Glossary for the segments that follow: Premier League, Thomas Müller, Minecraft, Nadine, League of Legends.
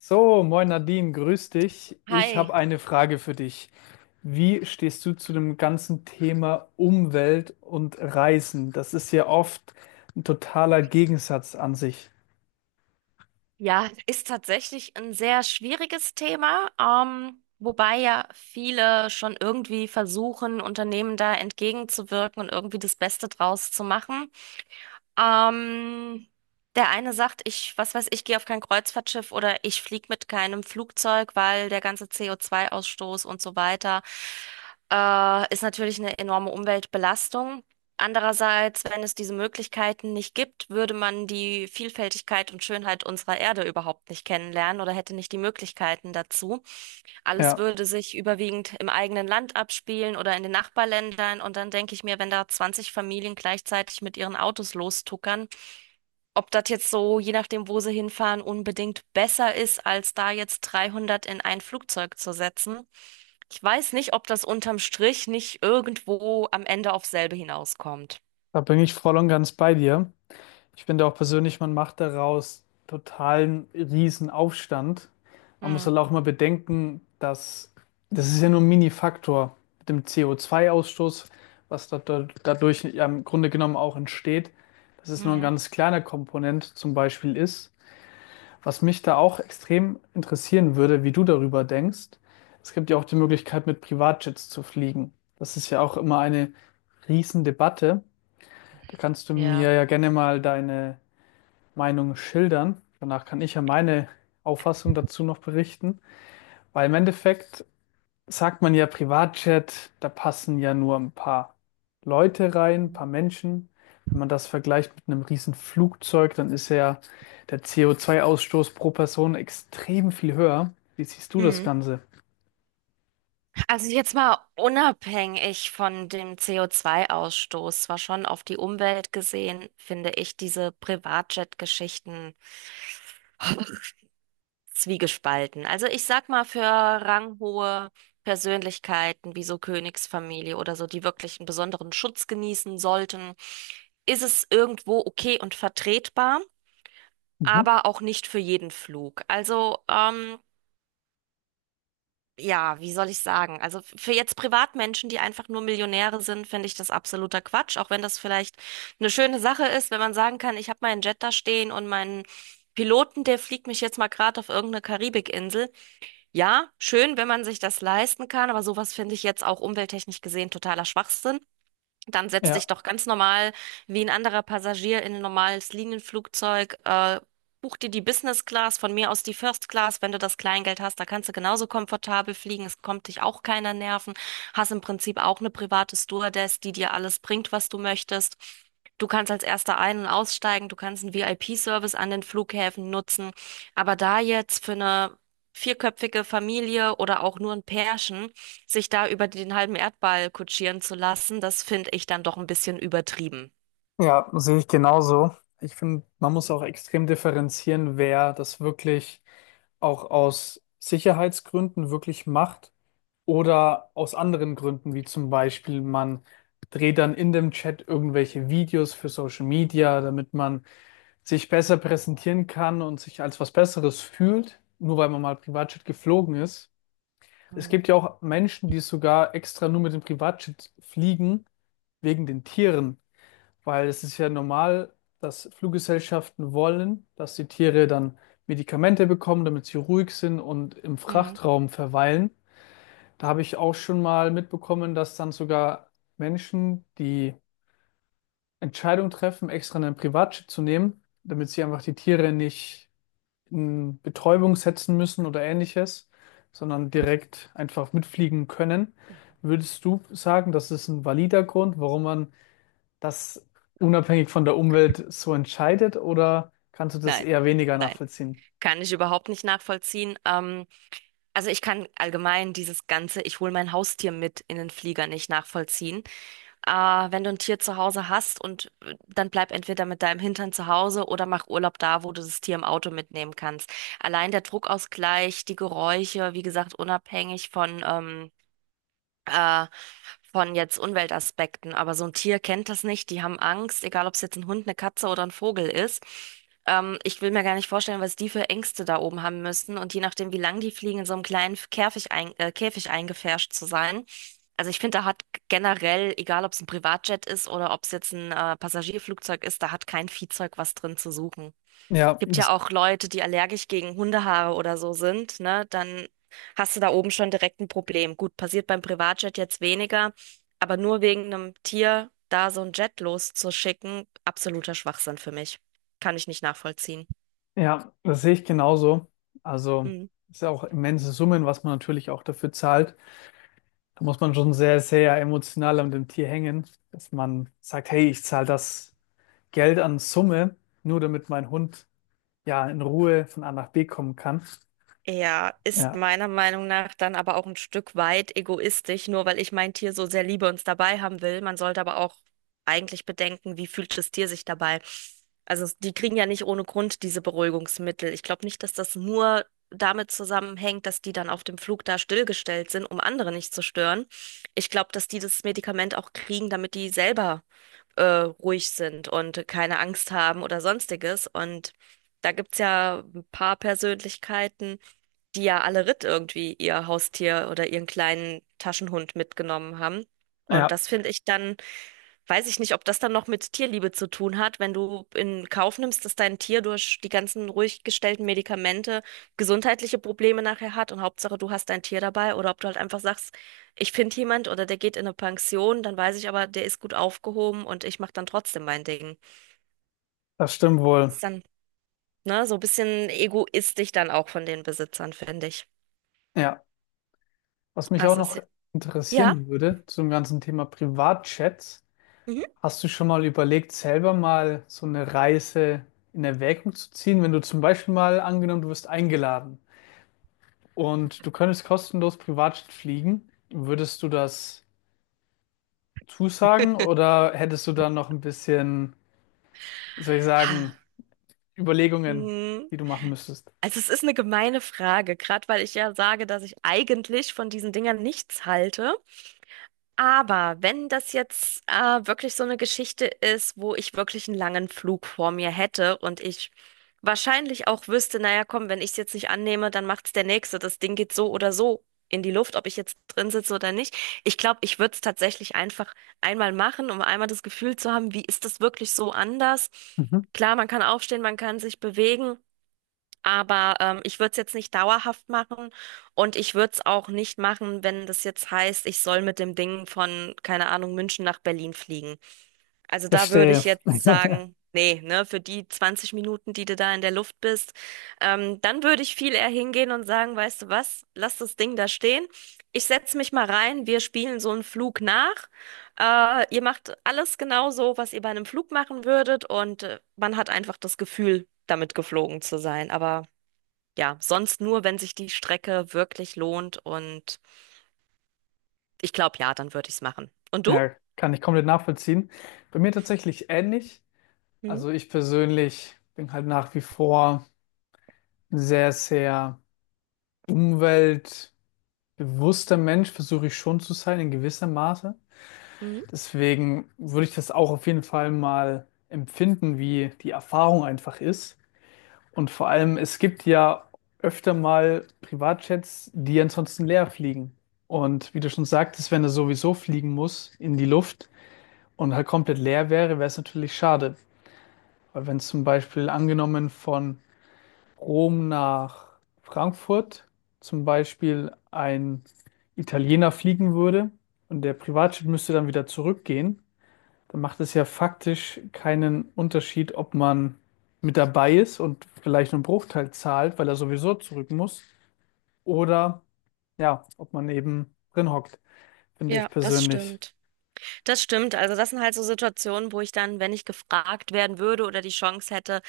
So, moin Nadine, grüß dich. Ich habe Hi. eine Frage für dich. Wie stehst du zu dem ganzen Thema Umwelt und Reisen? Das ist ja oft ein totaler Gegensatz an sich. Ja, ist tatsächlich ein sehr schwieriges Thema, wobei ja viele schon irgendwie versuchen, Unternehmen da entgegenzuwirken und irgendwie das Beste draus zu machen. Ähm, Der eine sagt, ich, was weiß ich, gehe auf kein Kreuzfahrtschiff oder ich fliege mit keinem Flugzeug, weil der ganze CO2-Ausstoß und so weiter ist natürlich eine enorme Umweltbelastung. Andererseits, wenn es diese Möglichkeiten nicht gibt, würde man die Vielfältigkeit und Schönheit unserer Erde überhaupt nicht kennenlernen oder hätte nicht die Möglichkeiten dazu. Alles Ja, würde sich überwiegend im eigenen Land abspielen oder in den Nachbarländern. Und dann denke ich mir, wenn da 20 Familien gleichzeitig mit ihren Autos lostuckern, ob das jetzt so, je nachdem, wo sie hinfahren, unbedingt besser ist, als da jetzt 300 in ein Flugzeug zu setzen. Ich weiß nicht, ob das unterm Strich nicht irgendwo am Ende auf selbe hinauskommt. da bin ich voll und ganz bei dir. Ich finde auch persönlich, man macht daraus totalen Riesenaufstand. Man muss Hm, halt auch mal bedenken, dass das ist ja nur ein Mini-Faktor mit dem CO2-Ausstoß was dadurch ja im Grunde genommen auch entsteht, dass es nur ein hm, ganz kleiner Komponent zum Beispiel ist. Was mich da auch extrem interessieren würde, wie du darüber denkst: Es gibt ja auch die Möglichkeit, mit Privatjets zu fliegen. Das ist ja auch immer eine Riesendebatte. Da kannst du ja. mir ja gerne mal deine Meinung schildern. Danach kann ich ja meine Auffassung dazu noch berichten. Weil im Endeffekt, sagt man ja Privatjet, da passen ja nur ein paar Leute rein, ein paar Menschen. Wenn man das vergleicht mit einem riesen Flugzeug, dann ist ja der CO2-Ausstoß pro Person extrem viel höher. Wie siehst du das Hm. Ganze? Also jetzt mal unabhängig von dem CO2-Ausstoß, zwar schon auf die Umwelt gesehen, finde ich diese Privatjet-Geschichten zwiegespalten. Also ich sag mal für ranghohe Persönlichkeiten wie so Königsfamilie oder so, die wirklich einen besonderen Schutz genießen sollten, ist es irgendwo okay und vertretbar, Mhm. aber auch nicht für jeden Flug. Also ja, wie soll ich sagen? Also für jetzt Privatmenschen, die einfach nur Millionäre sind, finde ich das absoluter Quatsch, auch wenn das vielleicht eine schöne Sache ist, wenn man sagen kann, ich habe meinen Jet da stehen und meinen Piloten, der fliegt mich jetzt mal gerade auf irgendeine Karibikinsel. Ja, schön, wenn man sich das leisten kann, aber sowas finde ich jetzt auch umwelttechnisch gesehen totaler Schwachsinn. Dann setz dich Ja, doch ganz normal wie ein anderer Passagier in ein normales Linienflugzeug. Buch dir die Business Class, von mir aus die First Class, wenn du das Kleingeld hast. Da kannst du genauso komfortabel fliegen. Es kommt dich auch keiner nerven. Hast im Prinzip auch eine private Stewardess, die dir alles bringt, was du möchtest. Du kannst als Erster ein- und aussteigen. Du kannst einen VIP-Service an den Flughäfen nutzen. Aber da jetzt für eine vierköpfige Familie oder auch nur ein Pärchen, sich da über den halben Erdball kutschieren zu lassen, das finde ich dann doch ein bisschen übertrieben. ja, sehe ich genauso. Ich finde, man muss auch extrem differenzieren, wer das wirklich auch aus Sicherheitsgründen wirklich macht, oder aus anderen Gründen, wie zum Beispiel, man dreht dann in dem Chat irgendwelche Videos für Social Media, damit man sich besser präsentieren kann und sich als was Besseres fühlt, nur weil man mal Privatjet geflogen ist. Es Mhm. gibt ja auch Menschen, die sogar extra nur mit dem Privatjet fliegen, wegen den Tieren, weil es ist ja normal, dass Fluggesellschaften wollen, dass die Tiere dann Medikamente bekommen, damit sie ruhig sind und im Mhm. Frachtraum verweilen. Da habe ich auch schon mal mitbekommen, dass dann sogar Menschen die Entscheidung treffen, extra einen Privatjet zu nehmen, damit sie einfach die Tiere nicht in Betäubung setzen müssen oder ähnliches, sondern direkt einfach mitfliegen können. Würdest du sagen, das ist ein valider Grund, warum man das unabhängig von der Umwelt so entscheidet, oder kannst du das Nein, eher weniger nein, nachvollziehen? kann ich überhaupt nicht nachvollziehen. Also ich kann allgemein dieses ganze, ich hole mein Haustier mit in den Flieger nicht nachvollziehen. Äh, Wenn du ein Tier zu Hause hast und dann bleib entweder mit deinem Hintern zu Hause oder mach Urlaub da, wo du das Tier im Auto mitnehmen kannst. Allein der Druckausgleich, die Geräusche, wie gesagt, unabhängig äh, von jetzt Umweltaspekten. Aber so ein Tier kennt das nicht. Die haben Angst, egal ob es jetzt ein Hund, eine Katze oder ein Vogel ist. Ich will mir gar nicht vorstellen, was die für Ängste da oben haben müssen. Und je nachdem, wie lang die fliegen, in so einem kleinen Käfig, Käfig eingepfercht zu sein. Also ich finde, da hat generell, egal ob es ein Privatjet ist oder ob es jetzt ein Passagierflugzeug ist, da hat kein Viehzeug was drin zu suchen. Ja, Gibt ja das auch Leute, die allergisch gegen Hundehaare oder so sind, ne? Dann hast du da oben schon direkt ein Problem. Gut, passiert beim Privatjet jetzt weniger, aber nur wegen einem Tier da so ein Jet loszuschicken, absoluter Schwachsinn für mich. Kann ich nicht nachvollziehen. Ja, das sehe ich genauso. Also Mhm. ist ja auch immense Summen, was man natürlich auch dafür zahlt. Da muss man schon sehr, sehr emotional an dem Tier hängen, dass man sagt: Hey, ich zahle das Geld an Summe, nur damit mein Hund ja in Ruhe von A nach B kommen kann. Ja, ist Ja, meiner Meinung nach dann aber auch ein Stück weit egoistisch, nur weil ich mein Tier so sehr liebe und es dabei haben will. Man sollte aber auch eigentlich bedenken, wie fühlt das Tier sich dabei. Also die kriegen ja nicht ohne Grund diese Beruhigungsmittel. Ich glaube nicht, dass das nur damit zusammenhängt, dass die dann auf dem Flug da stillgestellt sind, um andere nicht zu stören. Ich glaube, dass die das Medikament auch kriegen, damit die selber ruhig sind und keine Angst haben oder sonstiges. Und da gibt's ja ein paar Persönlichkeiten, die ja alle Ritt irgendwie ihr Haustier oder ihren kleinen Taschenhund mitgenommen haben. Und ja, das finde ich dann. Weiß ich nicht, ob das dann noch mit Tierliebe zu tun hat, wenn du in Kauf nimmst, dass dein Tier durch die ganzen ruhig gestellten Medikamente gesundheitliche Probleme nachher hat und Hauptsache du hast dein Tier dabei oder ob du halt einfach sagst, ich finde jemand oder der geht in eine Pension, dann weiß ich aber, der ist gut aufgehoben und ich mache dann trotzdem mein Ding. das stimmt wohl. Ist dann, ne, so ein bisschen egoistisch dann auch von den Besitzern, finde ich. Ja, was mich auch Das ist noch ja. Ja. interessieren würde zum ganzen Thema Privatchats. Mhm. Hast du schon mal überlegt, selber mal so eine Reise in Erwägung zu ziehen? Wenn du zum Beispiel, mal angenommen, du wirst eingeladen und du könntest kostenlos Privatjet fliegen, würdest du das zusagen oder hättest du dann noch ein bisschen, wie soll ich sagen, Ah. Überlegungen, Mhm. die du machen müsstest? Also es ist eine gemeine Frage, gerade weil ich ja sage, dass ich eigentlich von diesen Dingern nichts halte. Aber wenn das jetzt wirklich so eine Geschichte ist, wo ich wirklich einen langen Flug vor mir hätte und ich wahrscheinlich auch wüsste, naja, komm, wenn ich es jetzt nicht annehme, dann macht's der Nächste. Das Ding geht so oder so in die Luft, ob ich jetzt drin sitze oder nicht. Ich glaube, ich würde es tatsächlich einfach einmal machen, um einmal das Gefühl zu haben, wie ist das wirklich so anders? Mhm. Klar, man kann aufstehen, man kann sich bewegen. Aber ich würde es jetzt nicht dauerhaft machen und ich würde es auch nicht machen, wenn das jetzt heißt, ich soll mit dem Ding von, keine Ahnung, München nach Berlin fliegen. Also da würde ich Verstehe. jetzt sagen, nee, ne, für die 20 Minuten, die du da in der Luft bist, dann würde ich viel eher hingehen und sagen, weißt du was, lass das Ding da stehen. Ich setze mich mal rein, wir spielen so einen Flug nach. Ihr macht alles genau so, was ihr bei einem Flug machen würdet und man hat einfach das Gefühl, damit geflogen zu sein. Aber ja, sonst nur, wenn sich die Strecke wirklich lohnt und ich glaube, ja, dann würde ich es machen. Und du? Ja, kann ich komplett nachvollziehen. Bei mir tatsächlich ähnlich. Mhm. Also ich persönlich bin halt nach wie vor sehr, sehr Umwelt Bewusster Mensch, versuche ich schon zu sein, in gewissem Maße. Mhm. Deswegen würde ich das auch auf jeden Fall mal empfinden, wie die Erfahrung einfach ist. Und vor allem, es gibt ja öfter mal Privatjets, die ansonsten leer fliegen. Und wie du schon sagtest, wenn er sowieso fliegen muss in die Luft und halt komplett leer wäre, wäre es natürlich schade. Weil wenn es zum Beispiel, angenommen, von Rom nach Frankfurt zum Beispiel ein Italiener fliegen würde und der Privatjet müsste dann wieder zurückgehen, dann macht es ja faktisch keinen Unterschied, ob man mit dabei ist und vielleicht einen Bruchteil zahlt, weil er sowieso zurück muss, oder ja, ob man eben drin hockt, finde ich Ja, das persönlich. stimmt. Das stimmt. Also das sind halt so Situationen, wo ich dann, wenn ich gefragt werden würde oder die Chance hätte,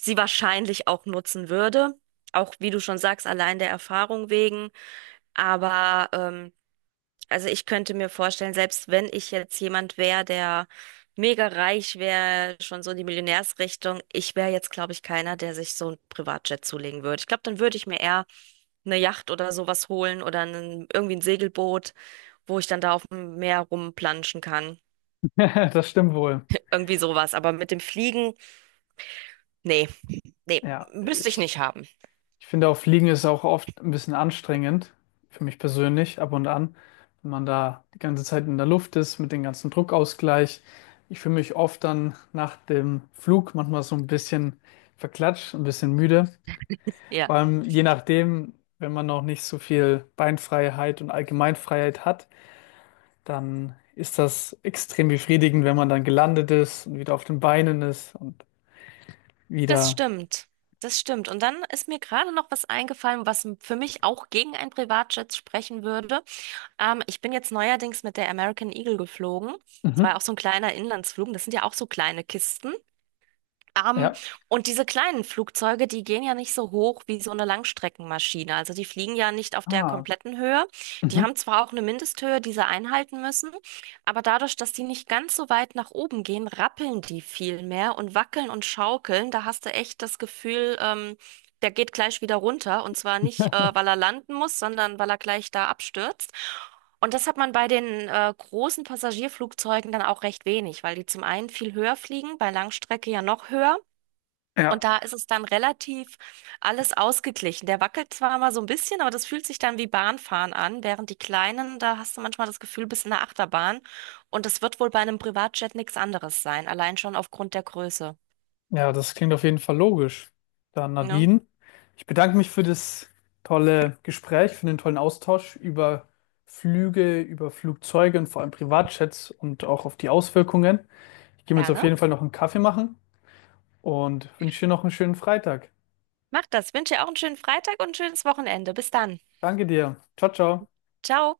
sie wahrscheinlich auch nutzen würde. Auch wie du schon sagst, allein der Erfahrung wegen. Aber also ich könnte mir vorstellen, selbst wenn ich jetzt jemand wäre, der mega reich wäre, schon so in die Millionärsrichtung, ich wäre jetzt, glaube ich, keiner, der sich so ein Privatjet zulegen würde. Ich glaube, dann würde ich mir eher eine Yacht oder sowas holen oder irgendwie ein Segelboot, wo ich dann da auf dem Meer rumplanschen kann. Das stimmt wohl. Irgendwie sowas. Aber mit dem Fliegen, nee, nee, Ja, müsste ich ich nicht haben. Ich finde auch, Fliegen ist auch oft ein bisschen anstrengend, für mich persönlich, ab und an, wenn man da die ganze Zeit in der Luft ist, mit dem ganzen Druckausgleich. Ich fühle mich oft dann nach dem Flug manchmal so ein bisschen verklatscht, ein bisschen müde. Ja. Vor allem je nachdem, wenn man noch nicht so viel Beinfreiheit und Allgemeinfreiheit hat, dann ist das extrem befriedigend, wenn man dann gelandet ist und wieder auf den Beinen ist und Das wieder. stimmt. Das stimmt. Und dann ist mir gerade noch was eingefallen, was für mich auch gegen einen Privatjet sprechen würde. Ich bin jetzt neuerdings mit der American Eagle geflogen. Das war ja Mhm. auch so ein kleiner Inlandsflug. Das sind ja auch so kleine Kisten. Ähm, Ja. und diese kleinen Flugzeuge, die gehen ja nicht so hoch wie so eine Langstreckenmaschine. Also die fliegen ja nicht auf der Ah. kompletten Höhe. Die Mhm. haben zwar auch eine Mindesthöhe, die sie einhalten müssen, aber dadurch, dass die nicht ganz so weit nach oben gehen, rappeln die viel mehr und wackeln und schaukeln. Da hast du echt das Gefühl, der geht gleich wieder runter. Und zwar nicht, weil er landen muss, sondern weil er gleich da abstürzt. Und das hat man bei den großen Passagierflugzeugen dann auch recht wenig, weil die zum einen viel höher fliegen, bei Langstrecke ja noch höher. Und Ja. da ist es dann relativ alles ausgeglichen. Der wackelt zwar mal so ein bisschen, aber das fühlt sich dann wie Bahnfahren an, während die kleinen, da hast du manchmal das Gefühl, bist in der Achterbahn. Und das wird wohl bei einem Privatjet nichts anderes sein, allein schon aufgrund der Größe. Ja, das klingt auf jeden Fall logisch. Dann, Ne? Nadine, ich bedanke mich für das tolle Gespräch, für den tollen Austausch über Flüge, über Flugzeuge und vor allem Privatjets und auch auf die Auswirkungen. Ich gehe mir jetzt auf Gerne. jeden Fall noch einen Kaffee machen und wünsche dir noch einen schönen Freitag. Mach das. Wünsche dir auch einen schönen Freitag und ein schönes Wochenende. Bis dann. Danke dir. Ciao, ciao. Ciao.